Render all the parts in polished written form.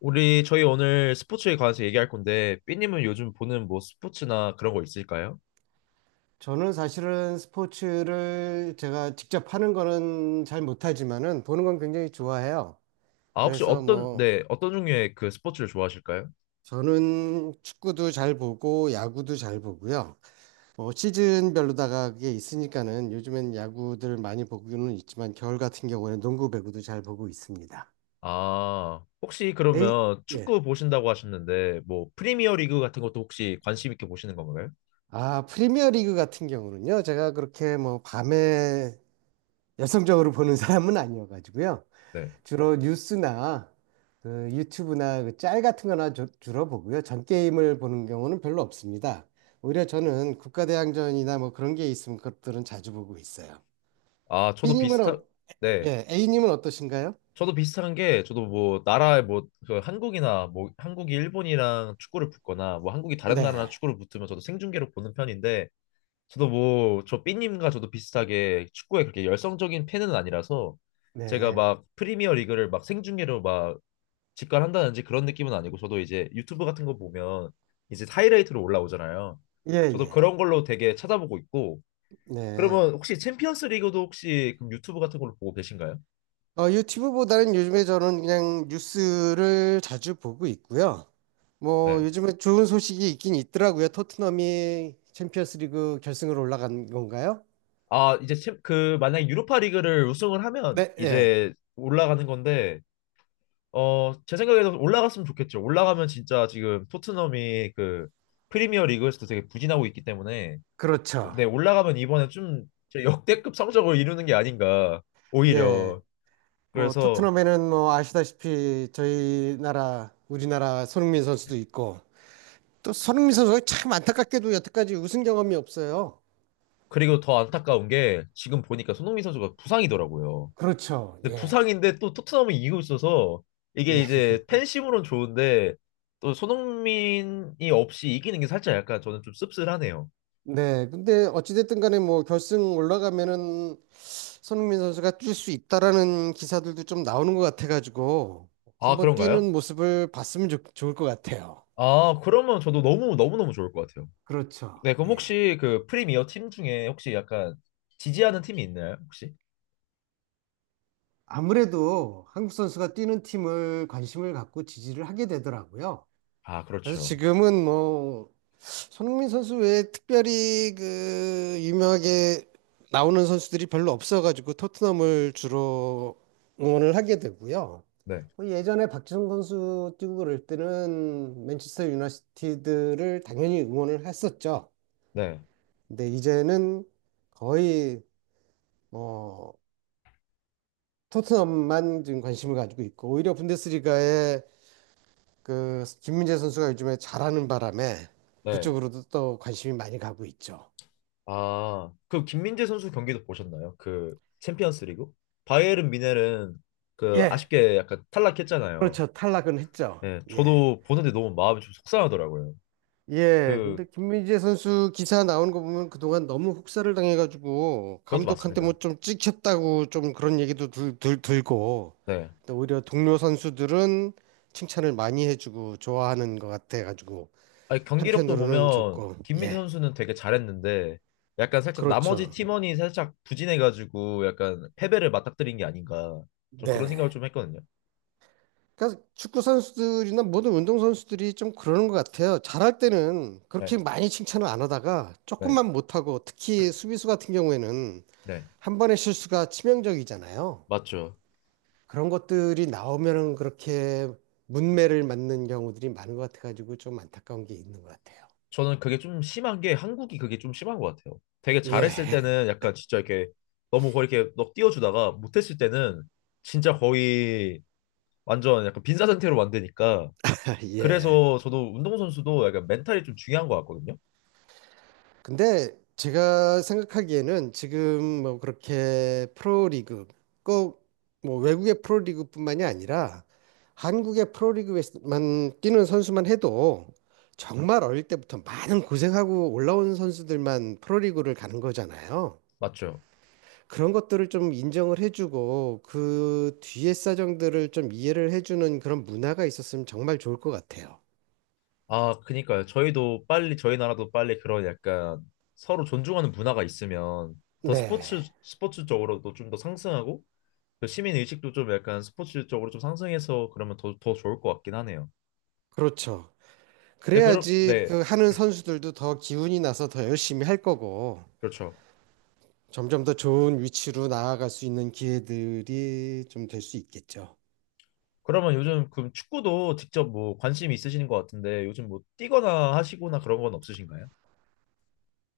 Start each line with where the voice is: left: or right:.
left: 우리 저희 오늘 스포츠에 관해서 얘기할 건데 삐님은 요즘 보는 뭐 스포츠나 그런 거 있을까요?
right: 저는 사실은 스포츠를 제가 직접 하는 거는 잘 못하지만은 보는 건 굉장히 좋아해요.
left: 아, 혹시
right: 그래서
left: 어떤
right: 뭐
left: 네 어떤 종류의 그 스포츠를 좋아하실까요?
right: 저는 축구도 잘 보고 야구도 잘 보고요. 뭐 시즌별로다가 그게 있으니까는 요즘엔 야구들 많이 보고는 있지만 겨울 같은 경우에는 농구, 배구도 잘 보고 있습니다.
left: 아, 혹시
right: 에이,
left: 그러면
right: 예.
left: 축구 보신다고 하셨는데 뭐 프리미어 리그 같은 것도 혹시 관심 있게 보시는 건가요?
right: 아, 프리미어리그 같은 경우는요. 제가 그렇게 뭐 밤에 열성적으로 보는 사람은 아니어가지고요.
left: 네.
right: 주로 뉴스나 그 유튜브나 그 짤 같은 거나 주로 보고요. 전 게임을 보는 경우는 별로 없습니다. 오히려 저는 국가대항전이나 뭐 그런 게 있으면 그것들은 자주 보고 있어요.
left: 아 저도
right: B님은,
left: 비슷한 네,
right: 예, A님은 어떠신가요?
left: 저도 비슷한 게 저도 뭐 나라에 뭐그 한국이나 뭐 한국이 일본이랑 축구를 붙거나 뭐 한국이 다른 나라랑
right: 네,
left: 축구를 붙으면 저도 생중계로 보는 편인데 저도 뭐, 저 삐님과 저도 비슷하게 축구에 그렇게 열성적인 팬은 아니라서 제가
right: 네,
left: 막 프리미어 리그를 막 생중계로 막 직관한다든지 그런 느낌은 아니고 저도 이제 유튜브 같은 거 보면 이제 하이라이트로 올라오잖아요.
right: 예,
left: 저도
right: 예,
left: 그런 걸로 되게 찾아보고 있고
right: 네.
left: 그러면 혹시 챔피언스 리그도 혹시 그럼 유튜브 같은 걸로 보고 계신가요?
right: 유튜브보다는 요즘에 저는 그냥 뉴스를 자주 보고 있고요. 뭐
left: 네.
right: 요즘에 좋은 소식이 있긴 있더라고요. 토트넘이 챔피언스리그 결승으로 올라간 건가요?
left: 아, 이제 챔, 그 만약에 유로파 리그를 우승을 하면
right: 네, 예.
left: 이제 올라가는 건데 어, 제 생각에도 올라갔으면 좋겠죠. 올라가면 진짜 지금 토트넘이 그 프리미어 리그에서도 되게 부진하고 있기 때문에
right: 그렇죠.
left: 네, 올라가면 이번에 좀 진짜 역대급 성적을 이루는 게 아닌가
right: 예.
left: 오히려.
right: 뭐
left: 그래서
right: 토트넘에는 뭐 아시다시피 저희 나라 우리나라 손흥민 선수도 있고 또 손흥민 선수가 참 안타깝게도 여태까지 우승 경험이 없어요.
left: 그리고 더 안타까운 게 지금 보니까 손흥민 선수가 부상이더라고요.
right: 그렇죠.
left: 근데
right: 예.
left: 부상인데 또 토트넘이 이기고 있어서 이게
right: 예.
left: 이제 팬심으로는 좋은데 또 손흥민이 없이 이기는 게 살짝 약간 저는 좀 씁쓸하네요.
right: 네. 근데 어찌됐든 간에 뭐 결승 올라가면은 손흥민 선수가 뛸 수 있다라는 기사들도 좀 나오는 것 같아가지고
left: 아,
right: 한번
left: 그런가요?
right: 뛰는 모습을 봤으면 좋을 것 같아요.
left: 아, 그러면 저도 너무 너무너무 좋을 것 같아요.
right: 그렇죠.
left: 네, 그럼
right: 예.
left: 혹시 그 프리미어 팀 중에 혹시 약간 지지하는 팀이 있나요, 혹시?
right: 아무래도 한국 선수가 뛰는 팀을 관심을 갖고 지지를 하게 되더라고요.
left: 아,
right: 그래서
left: 그렇죠.
right: 지금은 뭐 손흥민 선수 외에 특별히 그 유명하게 나오는 선수들이 별로 없어가지고 토트넘을 주로 응원을 하게 되고요.
left: 네,
right: 뭐 예전에 박지성 선수 뛰고 그럴 때는 맨체스터 유나이티드를 당연히 응원을 했었죠.
left: 네,
right: 근데 이제는 거의 뭐 토트넘만 지금 관심을 가지고 있고 오히려 분데스리가에 그 김민재 선수가 요즘에 잘하는 바람에
left: 네.
right: 그쪽으로도 또 관심이 많이 가고 있죠.
left: 아, 그 김민재 선수 경기도 보셨나요? 그 챔피언스 리그? 바이에른 미넨은 그
right: 예.
left: 아쉽게 약간 탈락했잖아요.
right: 그렇죠. 탈락은 했죠.
left: 네,
right: 예.
left: 저도 보는데 너무 마음이 좀 속상하더라고요.
right: 예.
left: 그,
right: 근데 김민재 선수 기사 나오는 거 보면 그동안 너무 혹사를 당해가지고
left: 그것도
right: 감독한테 뭐
left: 맞습니다.
right: 좀 찍혔다고 좀 그런 얘기도 들고
left: 네.
right: 또 오히려 동료 선수들은 칭찬을 많이 해주고 좋아하는 것 같아가지고
left: 아니, 경기력도
right: 한편으로는
left: 보면
right: 좋고
left: 김민재
right: 예.
left: 선수는 되게 잘했는데 약간 살짝 나머지
right: 그렇죠.
left: 팀원이 살짝 부진해가지고 약간 패배를 맞닥뜨린 게 아닌가 좀 그런 생각을
right: 네.
left: 좀 했거든요.
right: 그러니까 축구 선수들이나 모든 운동 선수들이 좀 그러는 것 같아요. 잘할 때는 그렇게
left: 네,
right: 많이 칭찬을 안 하다가
left: 네,
right: 조금만 못하고 특히 수비수 같은 경우에는
left: 네,
right: 한 번의 실수가 치명적이잖아요.
left: 맞죠.
right: 그런 것들이 나오면은 그렇게 문매를 맞는 경우들이 많은 것 같아가지고 좀 안타까운 게 있는 것 같아요.
left: 저는 그게 좀 심한 게 한국이 그게 좀 심한 것 같아요. 되게
right: 예,
left: 잘했을 때는 약간 진짜 이렇게 너무 거의 이렇게 넋 띄워주다가 못했을 때는 진짜 거의 완전 약간 빈사 상태로 만드니까
right: 예.
left: 그래서 저도 운동선수도 약간 멘탈이 좀 중요한 것 같거든요.
right: 근데 제가 생각하기에는 지금 뭐 그렇게 프로리그 꼭 뭐 외국의 프로리그뿐만이 아니라 한국의 프로리그에만 뛰는 선수만 해도 정말 어릴 때부터 많은 고생하고 올라온 선수들만 프로리그를 가는 거잖아요.
left: 맞죠.
right: 그런 것들을 좀 인정을 해주고 그 뒤에 사정들을 좀 이해를 해주는 그런 문화가 있었으면 정말 좋을 것 같아요.
left: 아, 그니까요. 저희 나라도 빨리 그런 약간 서로 존중하는 문화가 있으면 더 스포츠,
right: 네,
left: 스포츠 쪽으로도 좀 더 상승하고, 그 시민 의식도 좀 약간 스포츠 쪽으로 좀 상승해서 그러면 더, 더 좋을 것 같긴 하네요.
right: 그렇죠.
left: 네, 그럼,
right: 그래야지
left: 네,
right: 그 하는 선수들도 더 기운이 나서 더 열심히 할 거고
left: 그렇죠.
right: 점점 더 좋은 위치로 나아갈 수 있는 기회들이 좀 될 수 있겠죠.
left: 그러면 요즘 그 축구도 직접 뭐 관심 있으신 것 같은데 요즘 뭐 뛰거나 하시거나 그런 건 없으신가요?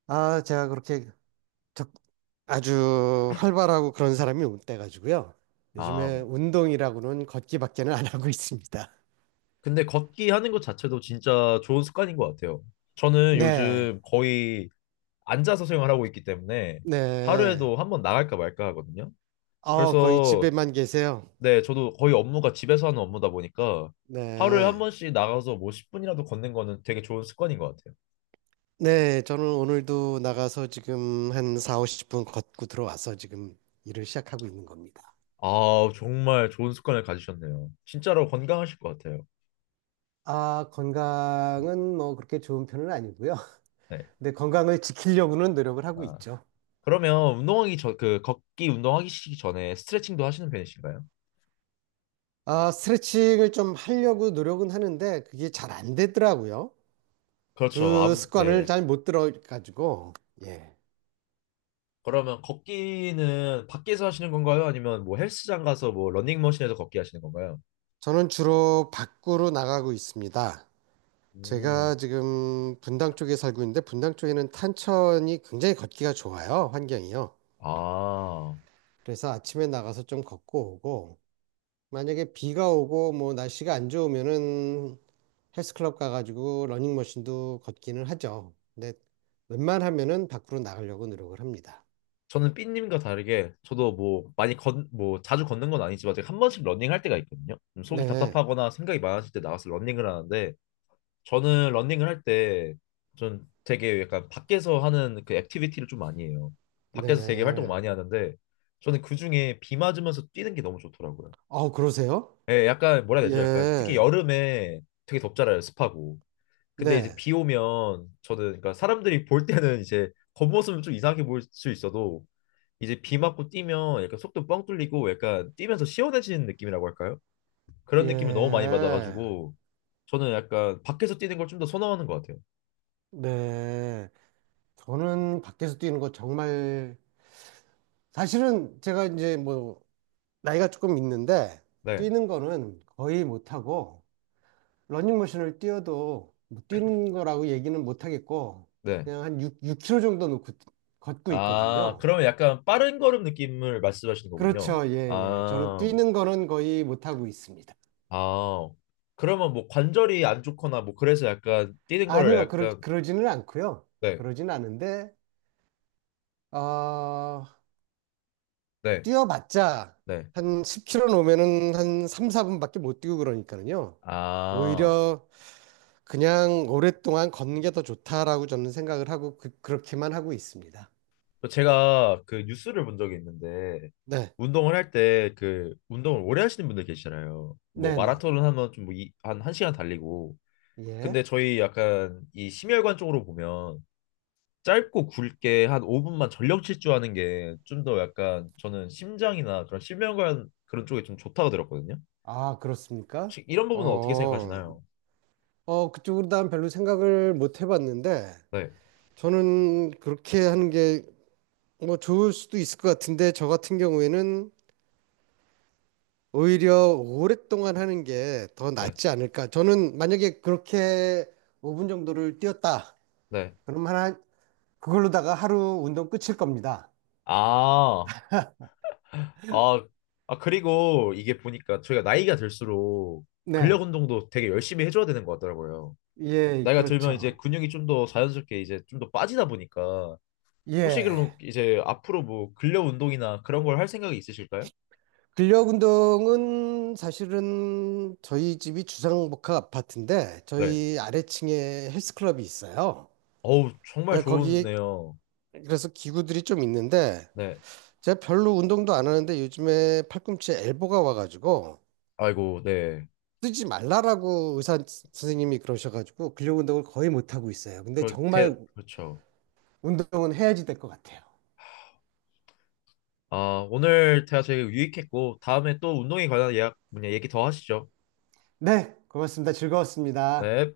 right: 아, 제가 그렇게 적- 아주 활발하고 그런 사람이 못 돼가지고요.
left: 아,
right: 요즘에 운동이라고는 걷기밖에는 안 하고 있습니다.
left: 근데 걷기 하는 것 자체도 진짜 좋은 습관인 것 같아요. 저는
right: 네,
left: 요즘 거의 앉아서 수영을 하고 있기 때문에
right: 네.
left: 하루에도 한번 나갈까 말까 하거든요.
right: 어, 거의
left: 그래서
right: 집에만 계세요.
left: 네, 저도 거의 업무가 집에서 하는 업무다 보니까 하루에 한
right: 네.
left: 번씩 나가서 뭐 10분이라도 걷는 거는 되게 좋은 습관인 것 같아요.
right: 네, 저는 오늘도 나가서 지금 한 4, 50분 걷고 들어와서 지금 일을 시작하고 있는 겁니다.
left: 아, 정말 좋은 습관을 가지셨네요. 진짜로 건강하실 것 같아요.
right: 아, 건강은 뭐 그렇게 좋은 편은 아니고요.
left: 네.
right: 근데 건강을 지키려고는 노력을 하고
left: 아,
right: 있죠.
left: 그러면 운동하기 전, 그 걷기 운동하기 시기 전에 스트레칭도 하시는 편이신가요?
right: 아, 스트레칭을 좀 하려고 노력은 하는데 그게 잘 안 되더라고요.
left: 그렇죠.
right: 그
left: 암,
right: 습관을
left: 네.
right: 잘 못 들어가지고, 예.
left: 그러면 걷기는 밖에서 하시는 건가요? 아니면 뭐 헬스장 가서 뭐 러닝머신에서 걷기 하시는 건가요?
right: 저는 주로 밖으로 나가고 있습니다.
left: 음.
right: 제가 지금 분당 쪽에 살고 있는데 분당 쪽에는 탄천이 굉장히 걷기가 좋아요, 환경이요.
left: 아,
right: 그래서 아침에 나가서 좀 걷고 오고 만약에 비가 오고 뭐 날씨가 안 좋으면은 헬스클럽 가가지고 러닝머신도 걷기는 하죠. 근데 웬만하면은 밖으로 나가려고 노력을 합니다.
left: 저는 삐님과 다르게 저도 뭐 많이 건, 뭐 자주 걷는 건 아니지만 제가 한 번씩 러닝할 때가 있거든요. 좀 속이
right: 네,
left: 답답하거나 생각이 많아질 때 나가서 러닝을 하는데 저는 러닝을 할 때 전 되게 약간 밖에서 하는 그 액티비티를 좀 많이 해요. 밖에서 되게 활동을
right: 네.
left: 많이 하는데 저는 그중에 비 맞으면서 뛰는 게 너무 좋더라고요.
right: 아, 그러세요?
left: 예, 약간 뭐라 해야 되죠? 약간 특히
right: 예,
left: 여름에 되게 덥잖아요, 습하고. 근데 이제
right: 네,
left: 비 오면 저는 그러니까 사람들이 볼 때는 이제 겉모습은 좀 이상하게 보일 수 있어도 이제 비 맞고 뛰면 약간 속도 뻥 뚫리고 약간 뛰면서 시원해지는 느낌이라고 할까요? 그런 느낌을 너무 많이
right: 예,
left: 받아가지고 저는 약간 밖에서 뛰는 걸 좀 더 선호하는 것 같아요.
right: 네. 저는 밖에서 뛰는 거 정말 사실은 제가 이제 뭐 나이가 조금 있는데
left: 네,
right: 뛰는 거는 거의 못하고 러닝머신을 뛰어도 뭐 뛰는 거라고 얘기는 못 하겠고
left: 네.
right: 그냥 한 6, k m 정도 놓고 걷고
left: 아,
right: 있거든요.
left: 그러면 약간 빠른 걸음 느낌을 말씀하시는 거군요.
right: 그렇죠. 예, 예. 저는
left: 아,
right: 뛰는 거는 거의 못 하고 있습니다.
left: 아. 그러면 뭐 관절이 안 좋거나 뭐 그래서 약간 뛰는 거를
right: 아니요. 그러,
left: 약간
right: 그러지는 않고요.
left: 네,
right: 그러진 않은데 어,
left: 네,
right: 뛰어봤자
left: 네.
right: 한 10km 놓으면은 한 3, 4분밖에 못 뛰고 그러니까요.
left: 아.
right: 오히려 그냥 오랫동안 걷는 게 더 좋다라고 저는 생각을 하고 그렇게만 하고 있습니다.
left: 또 제가 그 뉴스를 본 적이 있는데
right: 네.
left: 운동을 할 때 그 운동을 오래 하시는 분들 계시잖아요. 뭐
right: 네네.
left: 마라톤을 하면 좀뭐한 한시간 달리고 근데
right: 예.
left: 저희 약간 이 심혈관 쪽으로 보면 짧고 굵게 한 5분만 전력 질주하는 게 좀 더 약간 저는 심장이나 그런 심혈관 그런 쪽에 좀 좋다고 들었거든요.
right: 아, 그렇습니까?
left: 혹시 이런 부분은 어떻게
right: 어,
left: 생각하시나요?
right: 어, 그쪽으로 난 별로 생각을 못 해봤는데,
left: 네,
right: 저는 그렇게 하는 게 뭐 좋을 수도 있을 것 같은데, 저 같은 경우에는 오히려 오랫동안 하는 게 더
left: 네,
right: 낫지 않을까. 저는 만약에 그렇게 5분 정도를 뛰었다.
left: 네.
right: 그럼 하나, 그걸로다가 하루 운동 끝일 겁니다.
left: 아, 아, 아, 그리고 이게 보니까 저희가 나이가 들수록 근력
right: 네.
left: 운동도 되게 열심히 해줘야 되는 것 같더라고요.
right: 예,
left: 나이가 들면 이제
right: 그렇죠.
left: 근육이 좀 더 자연스럽게 이제 좀 더 빠지다 보니까 혹시
right: 예.
left: 그럼 이제 앞으로 뭐 근력 운동이나 그런 걸 할 생각이 있으실까요?
right: 근력 운동은 사실은 저희 집이 주상복합 아파트인데
left: 네.
right: 저희 아래층에 헬스클럽이 있어요.
left: 어우, 정말
right: 예, 거기
left: 좋네요.
right: 그래서 기구들이 좀 있는데
left: 네.
right: 제가 별로 운동도 안 하는데 요즘에 팔꿈치에 엘보가 와가지고
left: 아이고, 네.
right: 쓰지 말라라고 의사 선생님이 그러셔가지고 근력 운동을 거의 못 하고 있어요.
left: 그
right: 근데
left: 렇대
right: 정말
left: 그렇죠.
right: 운동은 해야지 될 것 같아요.
left: 아, 오늘 대화 되게 유익했고, 다음에 또 운동에 관한 예약, 뭐냐, 얘기 더 하시죠.
right: 네, 고맙습니다. 즐거웠습니다.
left: 네.